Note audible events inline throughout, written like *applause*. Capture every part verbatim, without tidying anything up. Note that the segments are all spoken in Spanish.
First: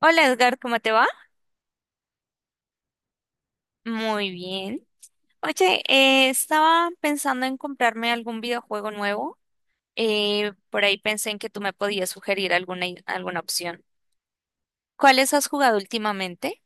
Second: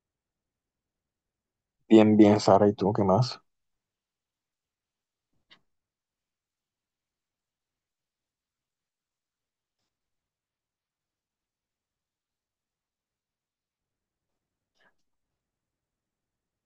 Hola Edgar, ¿cómo te va? Bien, bien, Sara, ¿y tú qué más? Muy bien. Oye, eh, estaba pensando en comprarme algún videojuego nuevo. Eh, por ahí pensé en que tú me podías sugerir alguna, i- alguna opción. ¿Cuáles has jugado últimamente?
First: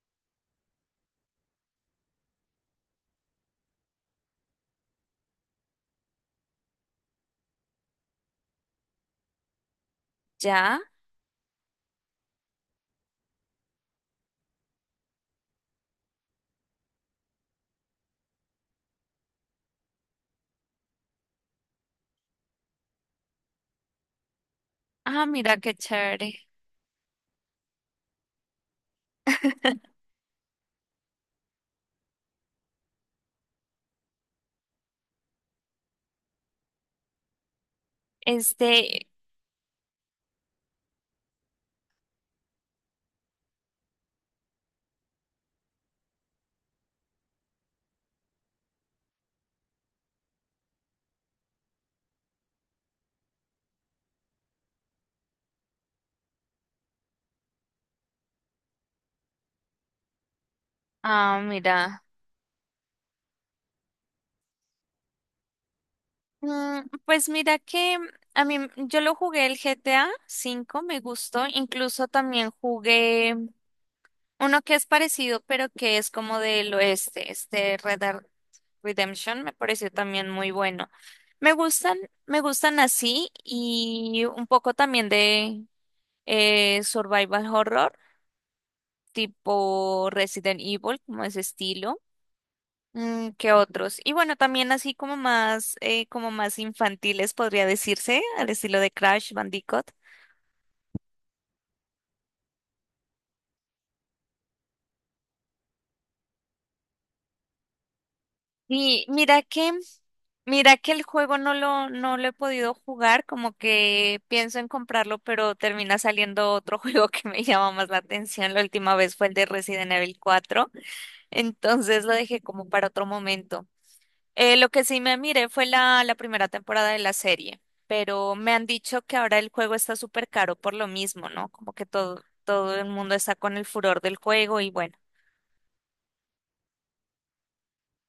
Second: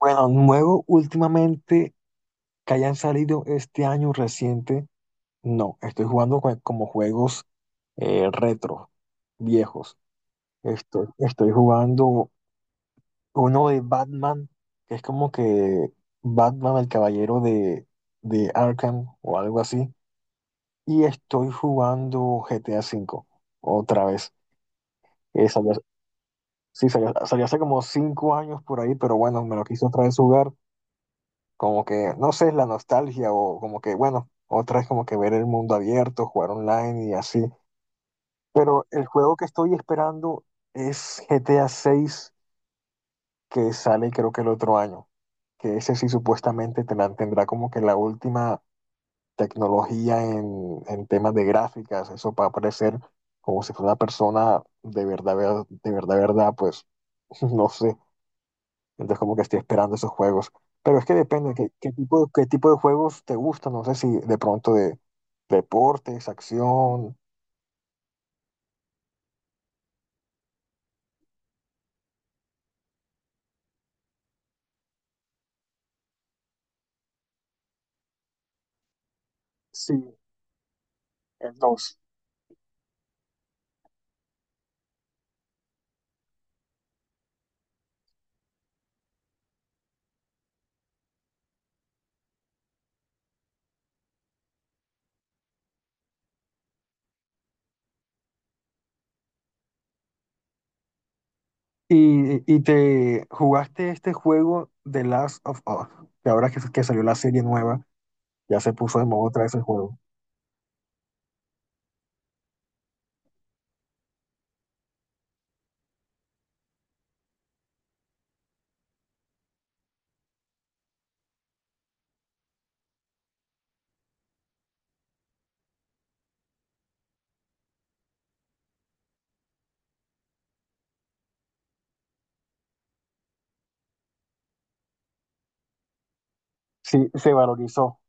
Bueno, nuevo últimamente que hayan salido este año reciente, no, estoy jugando co- como juegos eh, retro, viejos. ¿Ya? Estoy, estoy jugando uno de Batman, que es como que Batman, el caballero de, de Arkham o algo así, y estoy jugando G T A V otra vez. Ah, Eh, mira salió- qué chévere. sí, salió, salió hace como cinco años por ahí, pero bueno, me lo quise otra vez jugar como que, no sé, la nostalgia o como que, bueno, otra es como que ver el mundo abierto, jugar online y así. Pero el Este, juego que estoy esperando es G T A seis, que sale creo que el otro año, que ese sí supuestamente te la- tendrá como que la última tecnología en, en temas de gráficas, eso para parecer como si fuera una persona de verdad, ver- de verdad, verdad, pues *laughs* no sé. Entonces como que estoy esperando esos juegos. Pero es que ah, depende qué, qué mira. tipo, qué tipo de juegos te gustan. No sé si de pronto de deportes, Mm, acción. pues mira que a mí, yo lo jugué el G T A V, me gustó. Incluso también jugué uno que es parecido, pero que es como del oeste, este Red Redemption me pareció Sí, también muy bueno. Me el gustan, dos. me gustan así y un poco también de eh, survival horror, tipo Resident Evil, como ese estilo. Mm, ¿qué otros? Y bueno, también así como más, eh, como más infantiles podría decirse, al estilo de Crash Bandicoot. Y, y te jugaste este juego The Last of Us, que ahora que, que salió la serie nueva, ya se puso de Y moda mira otra vez el que, juego. mira que el juego no lo, no lo he podido jugar, como que pienso en comprarlo, pero termina saliendo otro *laughs* juego que me llama más la atención. La última vez fue el de Resident Evil cuatro, entonces lo dejé como para otro momento. Eh, lo que sí me miré fue la, la primera temporada de la serie, pero me han dicho que ahora el juego está súper caro por lo mismo, ¿no? Como que todo, todo el mundo está con el furor del juego y bueno, Sí, se valorizó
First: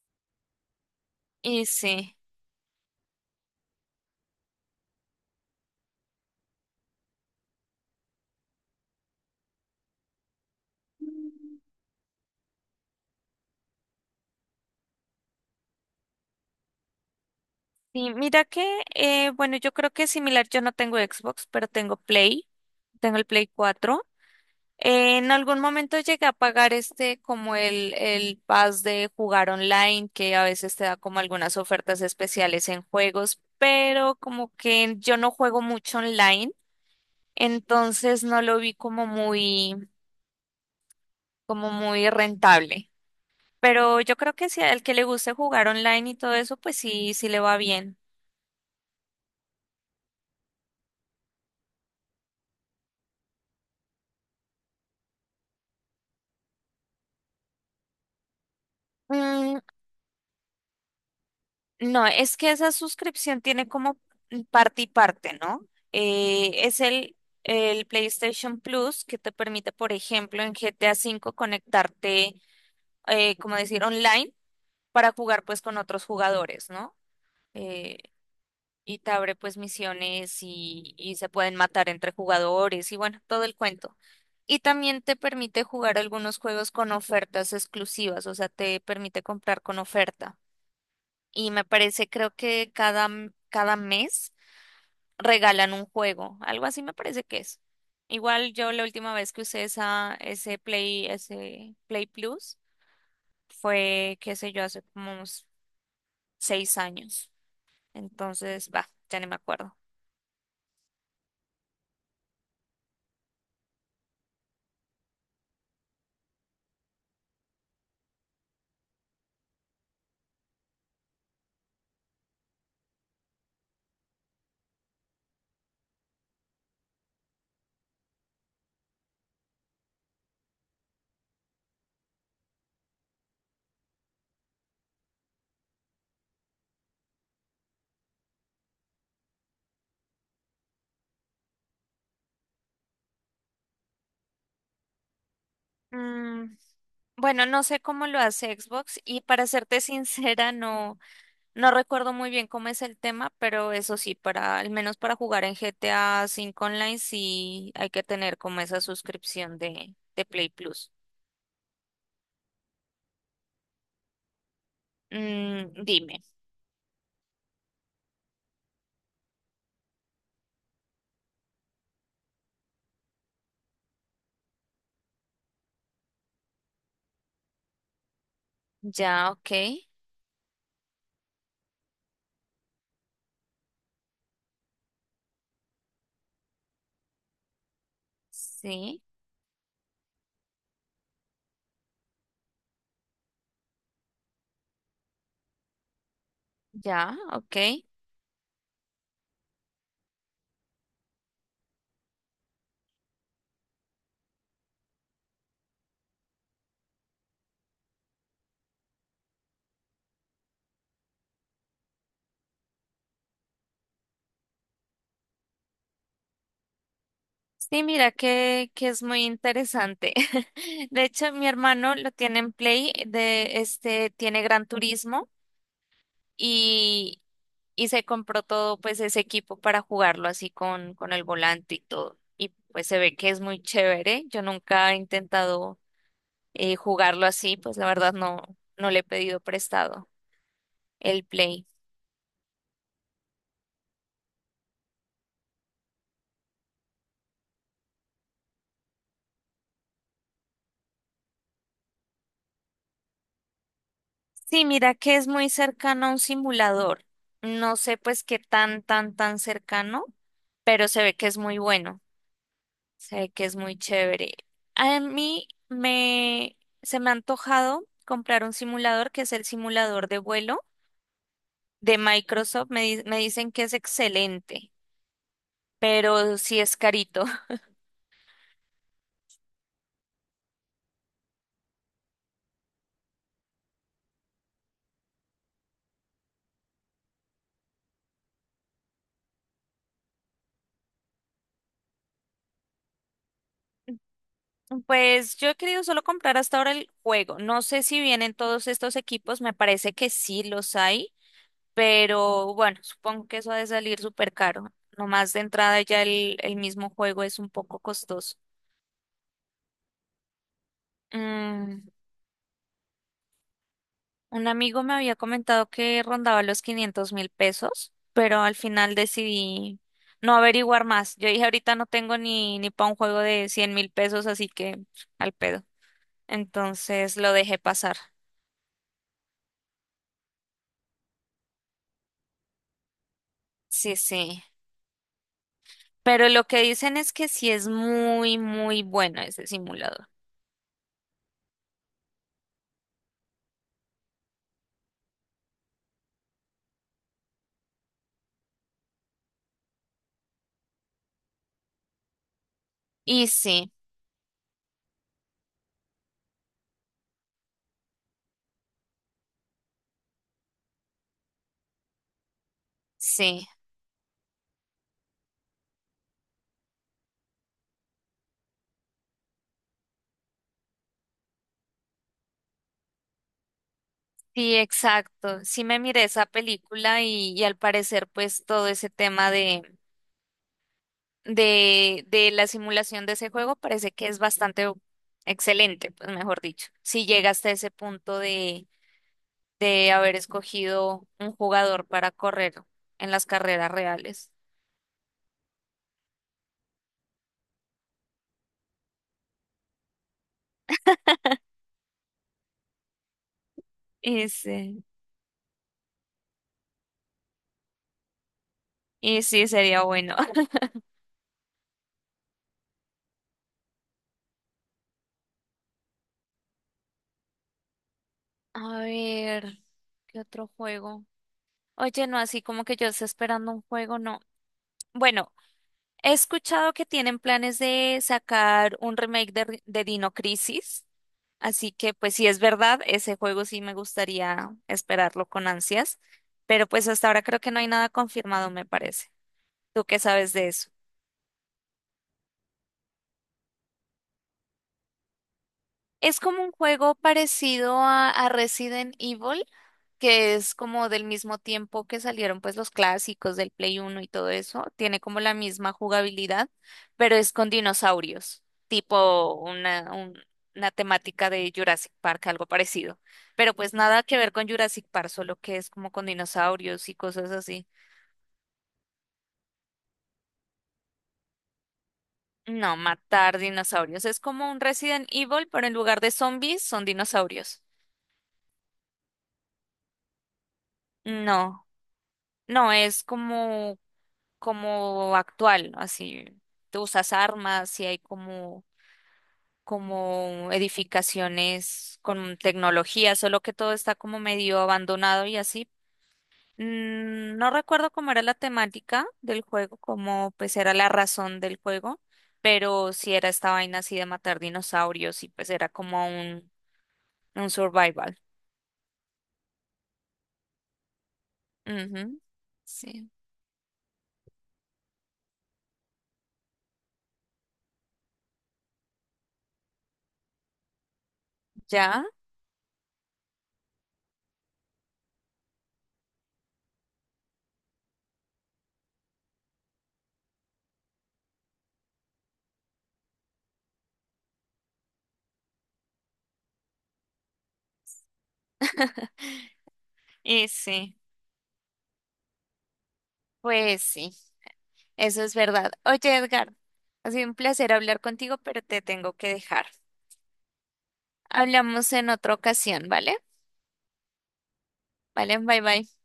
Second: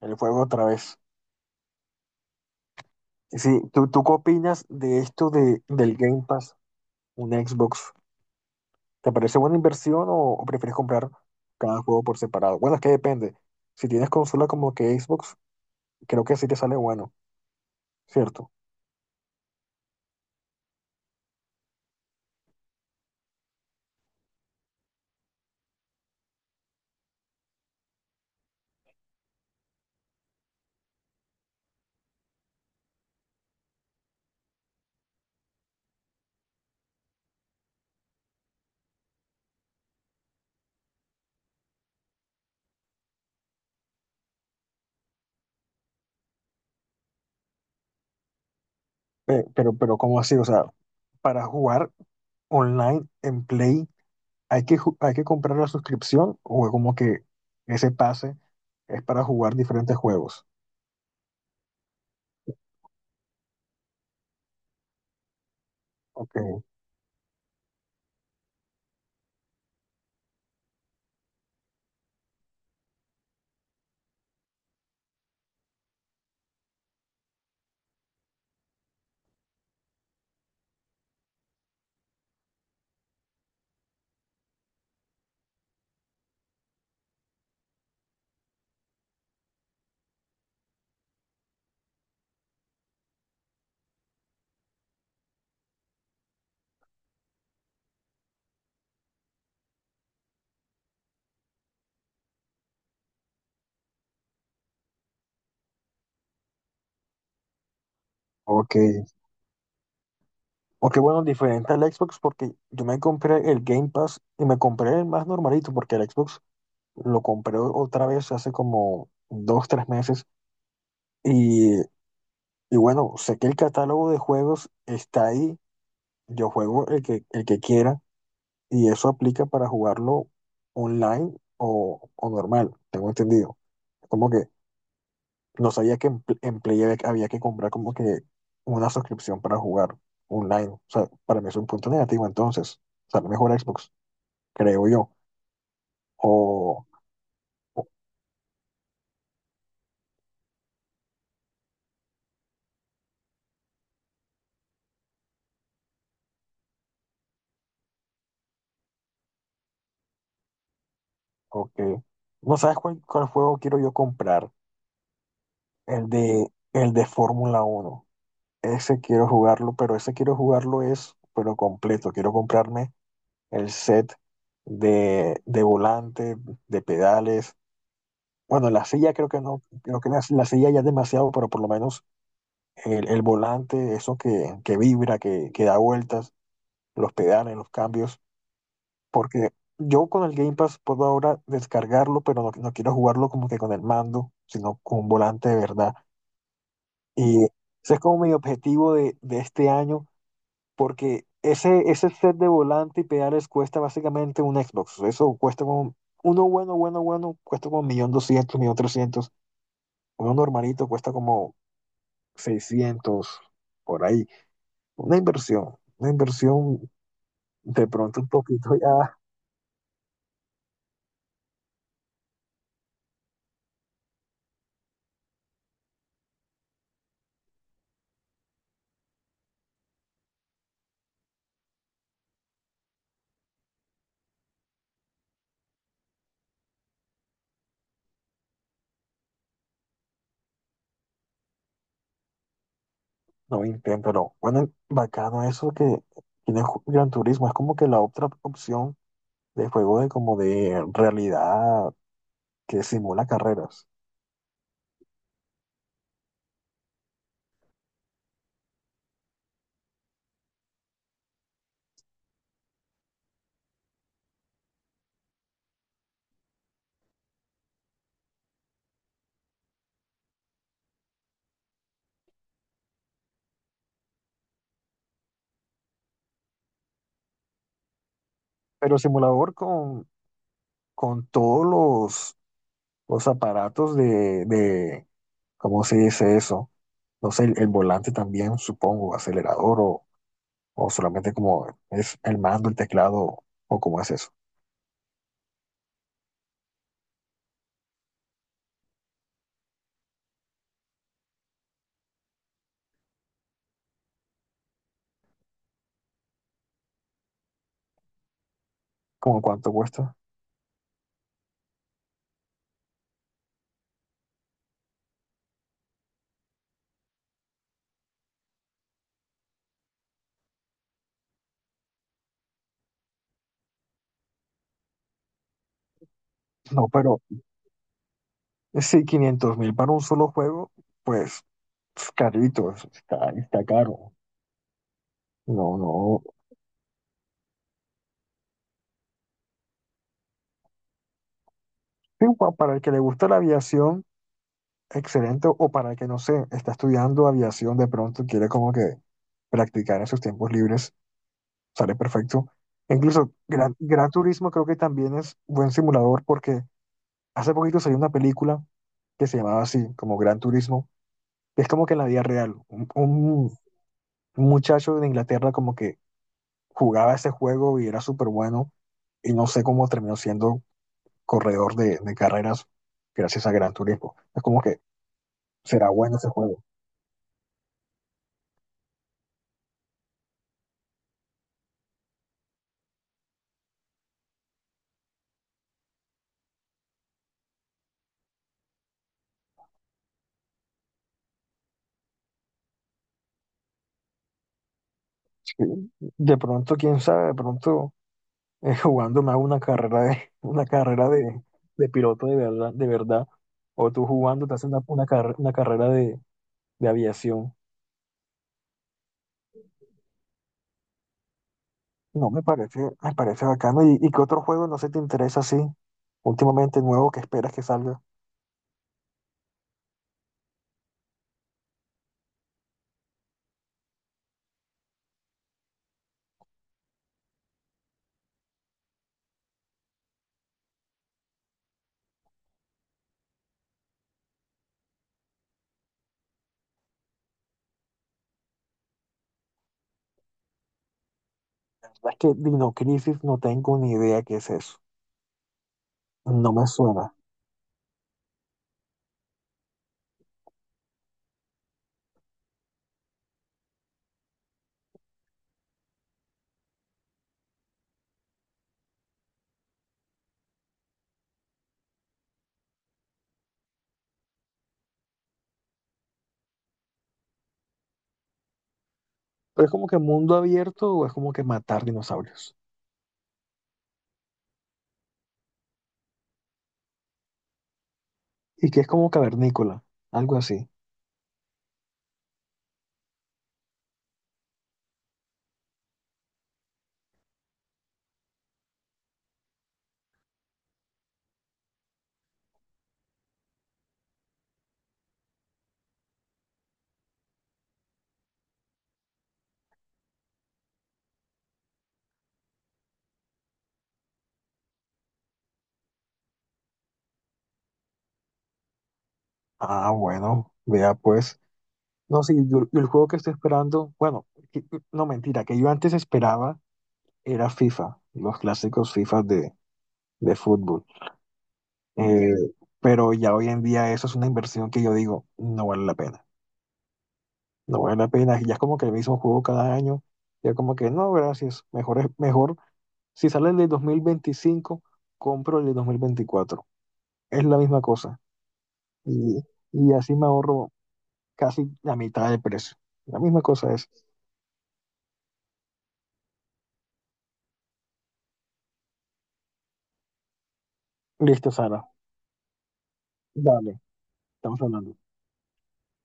el juego otra vez. y sí. Sí, ¿tú, tú qué opinas de esto de, del Game Pass, un Xbox? ¿Te parece buena inversión o, o prefieres comprar cada juego por separado? Bueno, es que depende. Si tienes consola como que Xbox, creo que sí te sale bueno, Sí, mira ¿cierto? que, eh, bueno, yo creo que es similar, yo no tengo Xbox, pero tengo Play, tengo el Play cuatro. Eh, en algún momento llegué a pagar este como el, el pass de jugar online, que a veces te da como algunas ofertas especiales en juegos, pero como que yo no juego mucho online, entonces no lo vi como muy, como muy rentable. Pero yo creo que si al que le guste jugar online y todo eso, pues sí, sí le va bien. Pe- pero, pero, ¿cómo así? O sea, para jugar online en Play, ¿hay que, ju- hay que comprar la suscripción o es como que ese pase es para jugar Mm, diferentes juegos? no, es que esa suscripción tiene como parte y parte, ¿no? Eh, Ok, es el, el PlayStation Plus que te permite, por ejemplo, en G T A V conectarte, eh, como decir, online para jugar pues con otros jugadores, ¿no? Eh, y te abre pues misiones y, y se pueden matar entre jugadores y bueno, todo el cuento. Y también te permite jugar algunos juegos con ofertas exclusivas, o sea, te permite comprar con oferta y me parece, creo que cada, m- cada mes regalan un juego, algo así me parece que es. Igual yo la última vez que usé esa, ese Play, ese Play Plus fue, qué sé yo, hace como unos seis años. Entonces, ok. va, ya ni me acuerdo. Ok, bueno, diferente al Xbox porque yo me compré el Game Pass y me compré el más normalito porque el Xbox lo compré otra vez hace como dos, tres meses. Y, y bueno, sé que el catálogo de juegos está ahí. Yo juego el que, el que quiera. Y eso aplica para jugarlo online o, o normal, tengo entendido. Como que no sabía que en, Pl- en Play había, había que comprar como que una suscripción para jugar online. O sea, para mí es un punto negativo entonces. Sale mejor Xbox, creo yo. Mm, O, bueno, no sé o, cómo lo hace Xbox y para serte *laughs* sincera, no. No recuerdo muy bien cómo es el tema, pero eso sí, para al menos para jugar en G T A V Online sí hay que tener como esa suscripción de, de Play Plus. o que no sabes cuál, cuál juego quiero yo comprar. Mm, El dime, de, el de Fórmula uno. Ese quiero jugarlo, pero ese quiero jugarlo es, pero completo. Quiero comprarme el set de, de volante, de pedales. Bueno, la silla creo ya, que ok, no, creo que la, la silla ya es demasiado, pero por lo menos el, el volante, eso que, que vibra, que, que da vueltas, los pedales, los cambios, sí, porque yo con el Game Pass puedo ahora descargarlo, pero no, no quiero jugarlo como que con el mando, sino con un volante de verdad. ya, Y ok. ese es como mi objetivo de, de este año, porque ese, ese set de volante y pedales cuesta básicamente un Xbox. Eso cuesta como, uno bueno, bueno, bueno, cuesta como un millón doscientos millón trescientos. Uno normalito cuesta como seiscientos por ahí. Una inversión, una inversión Sí, de mira pronto un que, poquito que es ya, muy interesante. *laughs* De hecho, mi hermano lo tiene en Play, de este, tiene Gran Turismo. Y, y se compró todo pues ese equipo para jugarlo así con, con el volante y todo. Y pues se ve que es muy chévere. Yo nunca he intentado eh, jugarlo así, pues la verdad no, no le he pedido prestado el Play. no intento, pero bueno, bacano eso que tiene Ju- Gran Turismo. Es como que la otra opción de juego de como de realidad que simula carreras. Sí, mira que es muy cercano a un simulador. No sé pues qué tan, tan, tan cercano, pero se ve que es muy bueno, se ve que es muy chévere. A mí me, se me ha antojado comprar un simulador que es el simulador de vuelo de Microsoft me, di- me dicen que es excelente, pero sí es carito. *laughs* Pero simulador con, con todos los, los aparatos de, de, ¿cómo se dice eso? No sé, el, el volante también, supongo, acelerador o, o solamente como es el mando, el teclado o cómo es eso. Pues yo he querido solo comprar hasta ahora el juego. No sé si vienen todos estos equipos, me parece que sí los hay, pero bueno, supongo que eso ha de salir súper caro. Nomás de entrada ya el, el mismo juego es un poco costoso. ¿Cómo cuánto cuesta? Mm, un amigo me había comentado que rondaba los quinientos mil pesos, pero al final decidí no averiguar más. Yo dije, ahorita no tengo ni, ni para un juego de cien mil pesos, así que al pedo. No, Entonces pero lo dejé pasar. si quinientos mil para un solo juego, pues es carito, es- está, está Sí, caro. sí. No, no. Pero lo que dicen es que sí es muy, muy bueno ese simulador. Sí, pa- para el que le gusta la aviación. Excelente, o para el que no sé, está estudiando aviación de pronto, quiere como que practicar en sus tiempos libres, sale perfecto. E Y incluso sí, Gran, Gran Turismo creo que también es buen simulador porque hace poquito salió una película que se llamaba así, como Gran Turismo, que es como que en la vida real, un, sí, un- un muchacho de Inglaterra como que jugaba ese juego y era súper bueno y no sé cómo terminó siendo corredor de, de carreras gracias a Gran Turismo. Es sí, como que exacto. Sí me será miré bueno esa ese juego. película y, y al parecer pues todo ese tema de de, de la simulación de ese juego parece que es bastante excelente, pues mejor dicho. Si llega hasta ese punto de, de haber escogido un jugador para correr en las carreras reales. De pronto, quién sabe, de pronto eh, *laughs* jugando me hago una carrera de, una carrera de, de piloto de verdad, de verdad. O tú Y jugando te haces una, sí, una, carre- una carrera de, de aviación. y sí, sería bueno. *laughs* No, me parece, me parece bacano. ¿Y, y qué otro juego no se te interesa así? Últimamente nuevo que esperas que salga. A ver, ¿qué otro juego? Oye, no, así como que yo esté esperando un juego, no. Bueno, he escuchado que tienen planes de sacar un remake de, de Dino Crisis, así que pues si es verdad, ese juego sí me gustaría esperarlo con ansias, pero pues hasta ahora creo que no hay nada confirmado, me parece. ¿Tú qué sabes de eso? La verdad es que Dino Crisis no tengo ni idea qué es eso. Es como un No me juego suena. parecido a, a Resident Evil, que es como del mismo tiempo que salieron pues los clásicos del Play Uno y todo eso, tiene como la misma jugabilidad, pero es con dinosaurios, tipo una, un- una temática de Jurassic Park, algo parecido, pero pues nada que ver con Jurassic Park, solo que es como con dinosaurios y cosas así. Pero es como que mundo abierto o es como que matar dinosaurios. No, matar dinosaurios, es como un Resident Evil, pero en lugar de zombies son dinosaurios. Y que es como cavernícola, algo así. No, no, es como como actual, ¿no? Así, tú usas armas y hay como, como edificaciones con tecnología, solo que todo está como medio abandonado y así. Mm, no recuerdo cómo era la temática del juego, cómo pues era la razón del juego, pero sí era esta vaina así de matar dinosaurios y pues era como un, un survival. Ah, bueno, vea pues. Ujú, No, sí, yo- yo el juego sí, que estoy esperando, bueno, que- no mentira, que yo antes esperaba era FIFA, los clásicos FIFA de, de fútbol. ya. Eh, pero ya hoy en día eso es una inversión que yo digo, no vale la pena, no vale la pena. Ya es como que el mismo juego cada año, ya como que no, gracias, mejor es mejor. Si sale el de dos mil veinticinco, compro el de dos mil veinticuatro. Es la misma cosa. *laughs* Y, y así me Y ahorro sí, casi la mitad del precio. La misma cosa pues es. sí. Eso es verdad. Oye, Edgar, ha sido un placer hablar contigo, pero te tengo que dejar. Listo, Sara. Hablamos en otra ocasión, ¿vale? Dale, estamos hablando. Vale, bye bye.